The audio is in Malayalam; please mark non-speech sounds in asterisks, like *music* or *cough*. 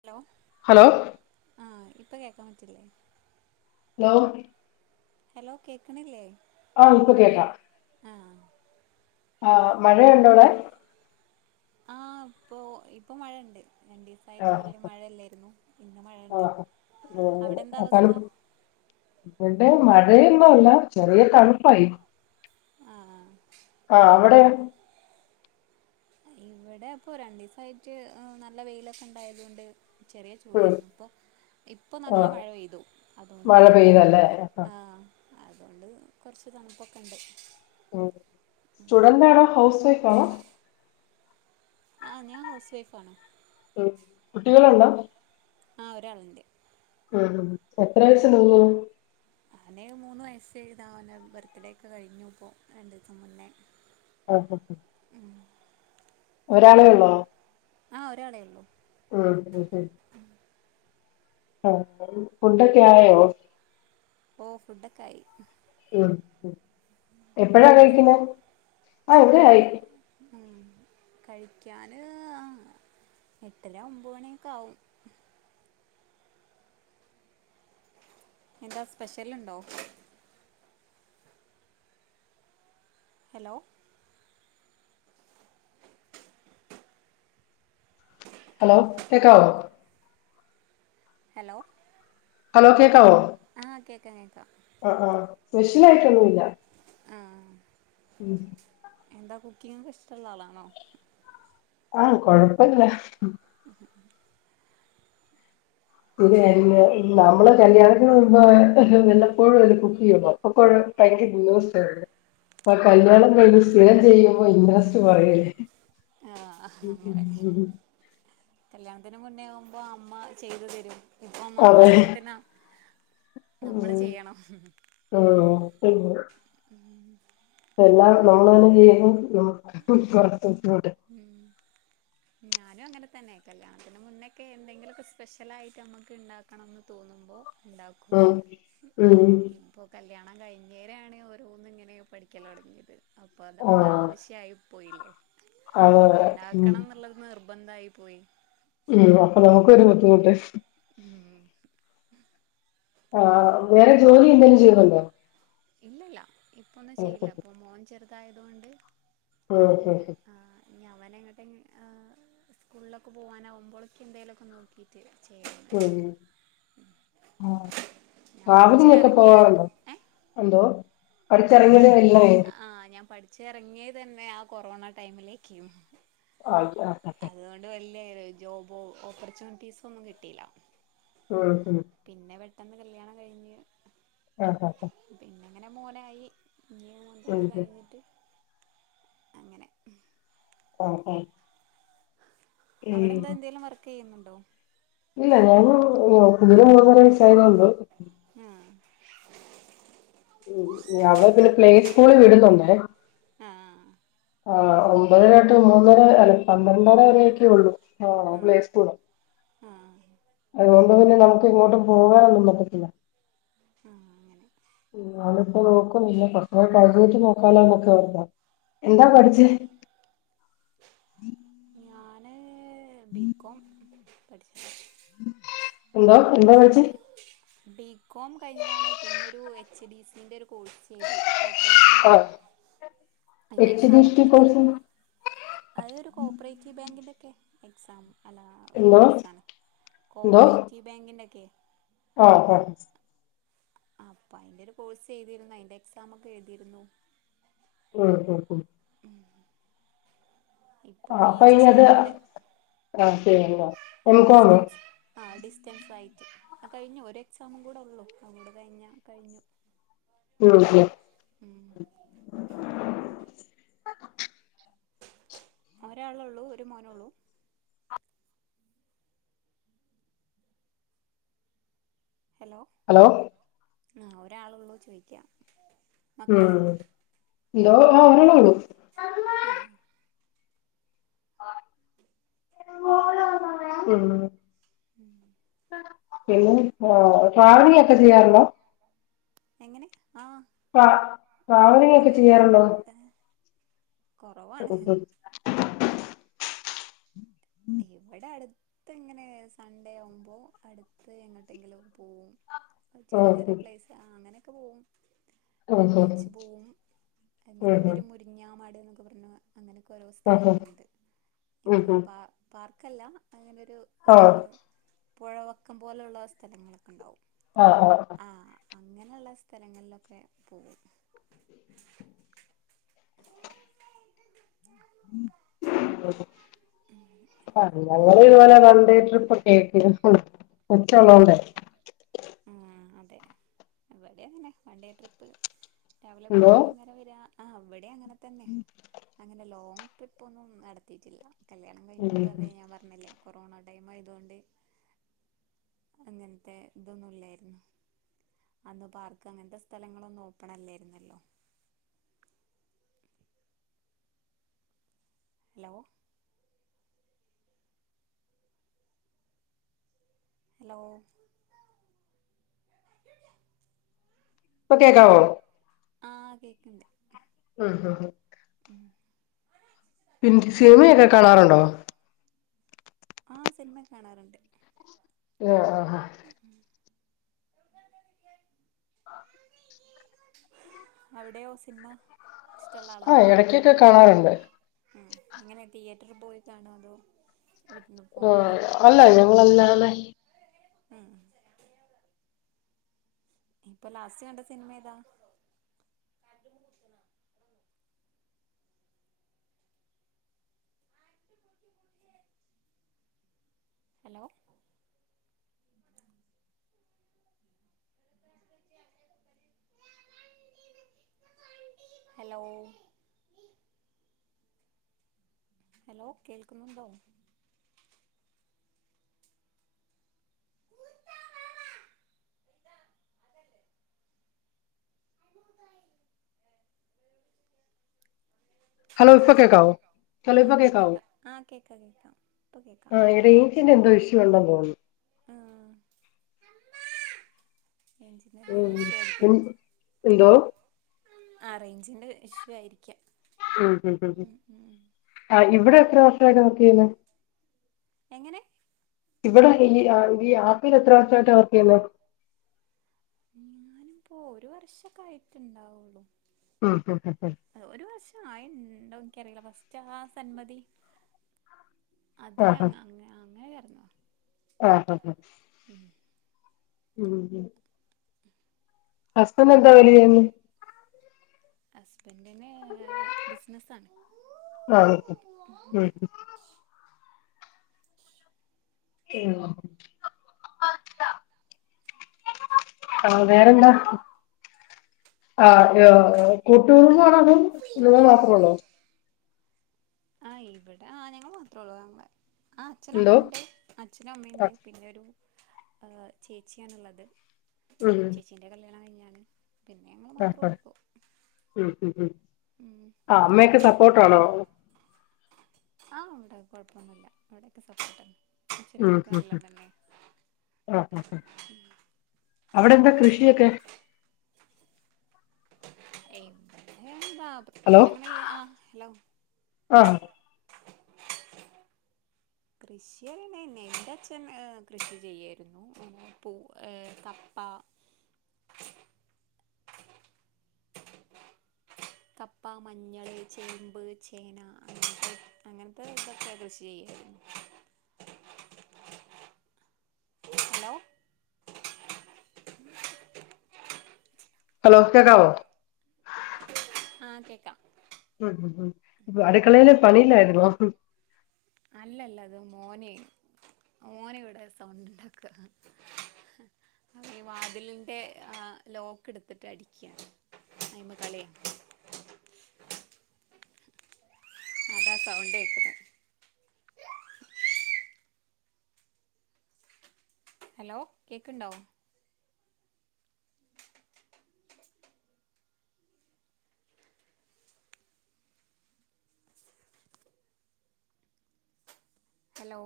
ഹലോ ഹലോ ആ ഇപ്പ കേൾക്കാൻ പറ്റില്ലേ ഹലൗ ഹലോ കേക്കണില്ലേ ആഹ് ഇപ്പൊ കേക്കാം ആ ആഹ മഴയുണ്ടോവിടെ ആ ഇപ്പോൾ ഇപ്പൾ മഴുണ്ട് രൻ ആ ഡിഫായിട്ട് വലിയ മഴയല്ലായിരുന്നു ഇന്ന് മഴ ഉണ്ട് ആണ് ഇവിടെ മഴയൊന്നുംല്ല ചെറിയ തണുപ്പായി ആ ആ അവിടെയോ ഇവിടെ അപ്പൊ രണ്ട് ദിവസയിട്ട് നല്ല വെയിലൊക്കെ ഇണ്ടായതുകൊണ്ട് ചെറിയ ഉം ചൂടായിരുന്നു ഇപ്പോ ഇപ്പോ ആ നല്ല മഴ പെയ്തു മഴ അതുകൊണ്ട് ആ *inaudible* അതുകൊണ്ട് കുറച്ച് തണുപ്പൊക്കെ ഉണ്ട് ഉ സ്റ്റുഡന്റ് ആണോ ഹൗസ് വൈഫ് ആണോ ആ ഞാൻ ഹൗസ് വൈഫ് ആണ് ഉ കുട്ടികള് ഉണ്ടോ ആ ഒരാളുണ്ട് ആ എത്രാവയസ്സാവുന്നു അവന് മൂന്ന് വസ്സ് എഴുതാവൻ ബർത്ത്ഡേ ഒക്കെ കഴിഞ്ഞു ഇപ്പോൾ രണ്ടു ദിവസം മുന്നേ ഓ ഒരാളേ ഉള്ളോ ആ ഒരാളേള്ളൂ ആ അത് ശരി ആ ഫുഡൊക്കെ ആയോ ഓ ഫുഡൊക്കെ ആയി എപ്പഴാ അവിടെ കഴിക്കുന്നത് ആ ഇവിടെ ആയി ഉ കഴിക്കാന് ആ എട്ടര ഒമ്പ മണിയൊക്കെ ആവും എന്താ സ്പെഷ്യൽണ്ടോ ഹലോ ഹലോ കേക്കാവോ ഹലോ ഹലോ കേക്കാവോ ആ കേക്ക കേക്കാം ആ ആ സ്പെഷ്യൽ ആയിട്ടൊന്നുല്ല ആ ഉം എന്താ കുക്കിങ് ഒക്കെ ഇഷ്ടള്ള ആളാണോ ആ കൊഴപ്പല്ല ഇത നമ്മള് കല്യാണത്തിന് മുമ്പോ വല്ലപ്പോഴും അല്ല കുക്ക് ചെയ്യോ അപ്പൊക്ക ഭയങ്കര ഇന്റെറെസ്റ്റ്‌ ആര്ന്നു ഇപ്പൊ കല്ല്യാണം കഴിഞ്ഞ് സ്ഥിരം ചെയ്യുമ്പോ ഇൻട്രസ്റ്റ് കുറയുലെ ആ ഉ ഉ അതിന് മുന്നേ ആകുമ്പോ അമ്മ ചെയ്തു തരും ഇപ്പൊ നമ്മട അതെ ആവശ്യത്തിന് നമ്മൾ ഉം ചെയ്യണം ആ ശെരിയ എല്ലാം നമ്മൾ തന്നെ ഞാൻ ചെയ്യുന്നു ഞാനും അങ്ങനെതന്നെ തന്നെ കല്യാണത്തിന് മുന്നേക്കെ എന്തെങ്കിലുമൊക്കെ സ്പെഷ്യലായിട്ട് നമുക്ക് ഉണ്ടാക്കണംന്ന് തോന്നുമ്പോ ഉണ്ടാക്കും ഉം ഉം ഇപ്പോ കല്യ കല്യാണം കഴിഞ്ഞോരാണ് ഓരോന്നും ഇങ്ങനെ പഠിക്കല് തുടങ്ങിയത് അപ്പോൾ നമ്മടെ ആവശ്യമായി പോയില്ലെ അത ഉം നിർബന്ധം ആയി പോയി ഉം അപ്പൊ നമുക്കും ഒരു ബുദ്ധിമുട്ട് ഉം. ആ വേറെ ജോലി എന്തെലും ചെയ്യുന്നുണ്ടോ ഇല്ലില്ല ഇപ്പൊഒന്നും ചെയ്യില്ല ഇപ്പൊ മോൻ ചെറുതായതുകൊണ്ട് ആ ശെരി ശെരി അവൻഅങ്ങോട്ട് സ്കൂളിലൊക്കെ പോകാനാകുമ്പോഴേക്കെ എന്തെങ്കിലുമൊക്കെ നോക്കി ക്കിട്ട് ചെയ്യ ഉം ഉം ട്രാവലിങ്ങൊക്കെ പോവാറുണ്ടോ എന്തോ? ഞാൻ പ പഠിച്ചിറങ്ങിയത് എല്ലേ ആ ഞാൻ പഠിച്ച ഇറങ്ങിയ തന്നെ ആ കൊറോണ ടൈമിലേക്ക്, ആ ല്ല ജോബ് ഓപ്പർച്യൂണിറ്റീസ് ഒന്നും കിട്ടിയില്ല. ഉം ഉം പിന്നെ? പെട്ടെന്ന് കല്യാണം കഴിഞ്ഞ് ആഹ ആഹ ആ പിന്നെ അങ്ങനെ മോനായി ഇനി ഇത് ഉം കഴിഞ്ഞിട്ട് അങ്ങനെ ആ ആ അവിടെന്താ എന്തേലും വർക്ക് ചെയ്യുന്നുണ്ടോ? ഇല്ല ഞാൻ കുഞ്ഞിന് മൂന്നര വയസായതെയുള്ളു *inaudible* ഉം അവളെ പിന്നെ പ്ലേ സ്കൂളിൽ വിടുന്നുണ്ടേ, ആഹ് ആ ഒമ്പതരായിട്ട് മൂന്നര അല്ല പന്ത്രണ്ടര വരൊക്കെ ഉള്ളൂ. ആണോ ആഹ് പ്ലേസ്കൂള് ആഹ് അതുപോലെ പിന്നെ നമക്ക് ഇങ്ങോട്ടും പോകാനൊന്നും പറ്റത്തില്ല. ആ അങ്ങനെ ഞാനിപ്പോ നോക്കുന്നില്ല കുറച്ചുകഴിഞ്ഞിട്ട് നോക്കാല്ലൊന്നോർത്ത എന്താ ഉം പഠിച്ചേ? ഞാൻ ബികോം പഠിച്ചു എന്തോ എന്തോ പഠിച്? ബികോം കഴിഞ്ഞതാണ്, പിന്നെ ഒരു എച്ച് ഡി സിന്റെ ഒരു കോഴ്സ് ചെയ്തു. കോപ്പറേഷൻ ആ അതിന്റെ എച്ച് ഡി എക്സാമൊക്കെ ടി കോഴ്സ് എഴുതിരുന്നു. അത് ഒരു കോപ്പറേറ്റീവ് ബാങ്കിന്റെ ഓക്കെ എക്സാം അല്ല ഒരു എന്തോ കോഴ്സാണ് കോഓപ്പറേറ്റീവ് ബാങ്കിൻ്റെക്കെ ഹ ആഹ അപ്പൊ അയിന്റെ ഒരു കോഴ്സ് എഴുതിരുന്നു അതിന്റെ എക്സാം ഒക്കെ എഴുതിയിരുന്നു ഉം... ഉം ആ ഇപ്പോൾ പി അപ്പൊ ഇ അത് ആ ശരി. ആ ഡിസ്റ്റൻസ് ആയിട്ട് ഡിസ്റ്റെൻസ് ആയി അ കഴിഞ്ഞു ഒരു എക്സാമും കൂടെ ഉള്ളു അതു കൂടെ കഴിഞ്ഞാ കഴിഞ്ഞു. മ്മ് മ്മ്ഹ് ഉം ഒരാളുള്ളൂ ഒരു മോനെ ഉള്ളു. ഹലോ ഹലോ ആഹ് ഒരാളൊള്ളൂ ചോയ്ക്കാ ഉം ഇന്തോ ആ ഒരളൊള്ളു ആ ഉം ഉം *unintelligible* പിന്നെ ട്രാവലിംഗ ഒക്കെ ചെയ്യാറുണ്ടോ? എങ്ങനെ? ആ ട്ര ട്രാവലിങ്ങൊക്കെ ചെയ്യാറുണ്ടോ? ട്രാവലിംഗ് കുറവാണ്. ഉം ഇവിടെ അടുത്ത് ഇങ്ങനെ സൺഡേ ആവുമ്പോ അടുത്ത് എങ്ങോട്ടെങ്കിലും പോവും. ഉം ചെറിയ ചെറിയ ഉം പ്ലേസ് ആ അങ്ങനെ. ഉം ഉം ഉം ബീച്ച് പോവും അങ്ങനെ ഇവിടെ ഒരു മുരിങ്ങാ മാട്ന്നൊക്കെ പർഞ്ഞ അങ്ങനെക്കെ ഓരോ ഉം, ഉം, സ്ഥലങ്ങളിലുണ്ട്, ഉം, ഇങ്ങനെ ഉം. പ പാർക്കല്ല അങ്ങനെരു ആ പൊഴവക്കം പോലെള്ള സ്ഥലങ്ങളൊക്കെണ്ടാവും. ആ അ അ അങ്ങനെള്ള സ്ഥലങ്ങൾലൊക്കെ പോവും *inaudible* *inaudible* *unintelligible* വൺഡെ ട്രിപ് *unintelligible* ഉം ഊം അ തെ വെടെയങ്ങനെ വൺ ഡേ ട്രിപ്പ് രാവിലെ ഹലോ പോയിറ്റ് വൈന്നേരം വരാ ആ വെടെയങ്ങനതെന്നെ. അങ്ങന ലോംങ് ട്രിപ്പൊന്നും നടത്തീറ്റില്ല. കല്യാണം ഉം കഴിഞ്ഞിട്ടു അതെ ഞാ പറഞ്ഞില്ലേ കൊറോണ ടൈമായതോണ്ട് അങ്ങൻത്തെ തൊന്നുല്ലായിര്ന്നു അന്ന് പാർക്ക് അങ്ങൻത്ത സ്ഥലങ്ങളൊന്നു ഓപ്പണല്ലെയ്ര്ന്നല്ലൊ ലോ ഹല്ലോ പ്പ കേക്കാവോ? ആഹ് കേക്കണ്ട് ആഹ് ഹഹ് സിനിമയൊക്കെ കാണാറുണ്ടോ ആഹ് സിനിമ കാണാറുണ്ട് ആഹ് ആഹ് ആഹ ആഹ് അവിടെയോ സിനമ ആഹ് ഇടക്കൊക്കെ കാണാറുണ്ട് ഉം അങ്ങനെ തിയേറ്ററി പോയി കാണോ അതോ വീട്ടിന്ന് ഓരോ ഫോണിലോ നെലങ്ങളല്ലാതെ ഉം ഇപ്പൊ ലാസ്റ്റ് കണ്ട സിനിമ ഏതാ ഹലോ ഹലോ ഹലോ കേൾക്കുന്നുണ്ടോ ഹലോ ഇപ്പ കേക്കാവോ ആ ഹെലോ ഇപ്പോ ഇപ്പൊ കേകാവോ കേക്കാം ആ കേക്കാം കേക്കാം ഇപ്പൊ കേക്കാം ആഹ് റൈഞ്ചിന്റെ എന്തോ ഇഷ്യുണ്ടെന്ന് തോന്നുന്നു *inaudible* ആ റേഞ്ചിന്റെ ഉം എന്തെങ്കിലും ഇഷ്യൂ എന്ത് ആയിരിക്കും എനന്റോ ആ റേഞ്ചിന്റെ ഇഷ്യു ആയിരിക്കാം. ഉം ഉം ഉം ആ ഇവിടെ എത്ര വർഷായിട്ടാ വർക്ക് ചെയ്യുന്നേ എങ്ങനെ ഇവിടെ ഈ ഈ ആപ്പിൽ എത്ര വർഷായിട്ട വർക്ക് ചെയ്യുന്നെ ഞാൻ ഇപ്പോ ഒരു വർഷൊക്കെ ആയിട്ടുണ്ടാവുള്ളു. ഉം ഉം ഉം ഉം അ ഒരു വർഷ ആയിണ്ടൊ ഫസ്റ്റ് ആ സന്മതി അതില് ആഹ് അങ്ങ് അങ്ങ അങ്ങനെ ആഹ് ആഹ് ഉം ഉം ഹസ്ബന്റ് എന്താ ജോലി ചെയ്യുന്നേ ഹസ്ബൻഡിന് ബിസിനസ്സാണ് ആഹ് ഉം ഉം *inaudible* ഹലോ വേറെന്താ ആഹ ആഹ കൂട്ടുകുടുംബം ആണോ അതോ നിങ്ങൾ മാത്രം ഒള്ളോ ആ ഇവിടെ ആഹ് ഞങ്ങൾ മാത്രേ ഉള്ളൂ താങ്കളെ ആ അച്ഛനും എന്തോ അമ്മയുണ്ട് അച്ഛനും ആ അമ്മയുണ്ട്. പിന്നെ ഒരു ചേച്ചിയാണുള്ളത്. ചേച്ചീന്റെ കല്യാണം കഴിഞ്ഞ്. ആഹ് ആഹ് ഉം ഉം ഉം ആ അമ്മെക്കെ സപ്പോട്ടാണോ ആഹ് ഇവ്ടെ കൊഴപ്പൊന്നുല്ല അവിടെക്കെ സപ്പോട്ട അച്ചനു ഉം അമ്മക്ക ഉം ഉം നല്ലതന്നെ ആ ആ ആ അവിടെ എന്താ കൃഷിയൊക്കെ *unintelligible* എന്താ ഹലോ പ്രത്യേച്ച് അങ്ങനെ ആ ഹലോ ആ കൃഷിയറീണെന്നെ ഇന്റച്ഛൻ കൃഷി ചെയ്യാരുന്നു പു ആ കപ്പ കപ്പ മഞ്ഞൾ ചേമ്പ് ചേന അങ്ങ അങ്ങൻത്തെ ഇതൊക്കെ കൃഷി ചെയ്യും ഹലോ ഹലോ കേക്കാവോ ആഹ് കേക്കാം ഉം ഉ ഉം ഇപ്പ അടുക്കളേല് പണീലാര്ന്നോ അല്ലല്ല അത് മോനെ മോന് ഇവിടെ സൗണ്ട് ഉണ്ടാക്കുക അ വാതിലിന്റെ ആ ലോക്ക് എടുത്തിട്ട് അടിക്കയാണ് അ അതാ സൗണ്ടേക്ക്ന്നെ ഹലോ കേക്ക്ണ്ടോ ഹലോ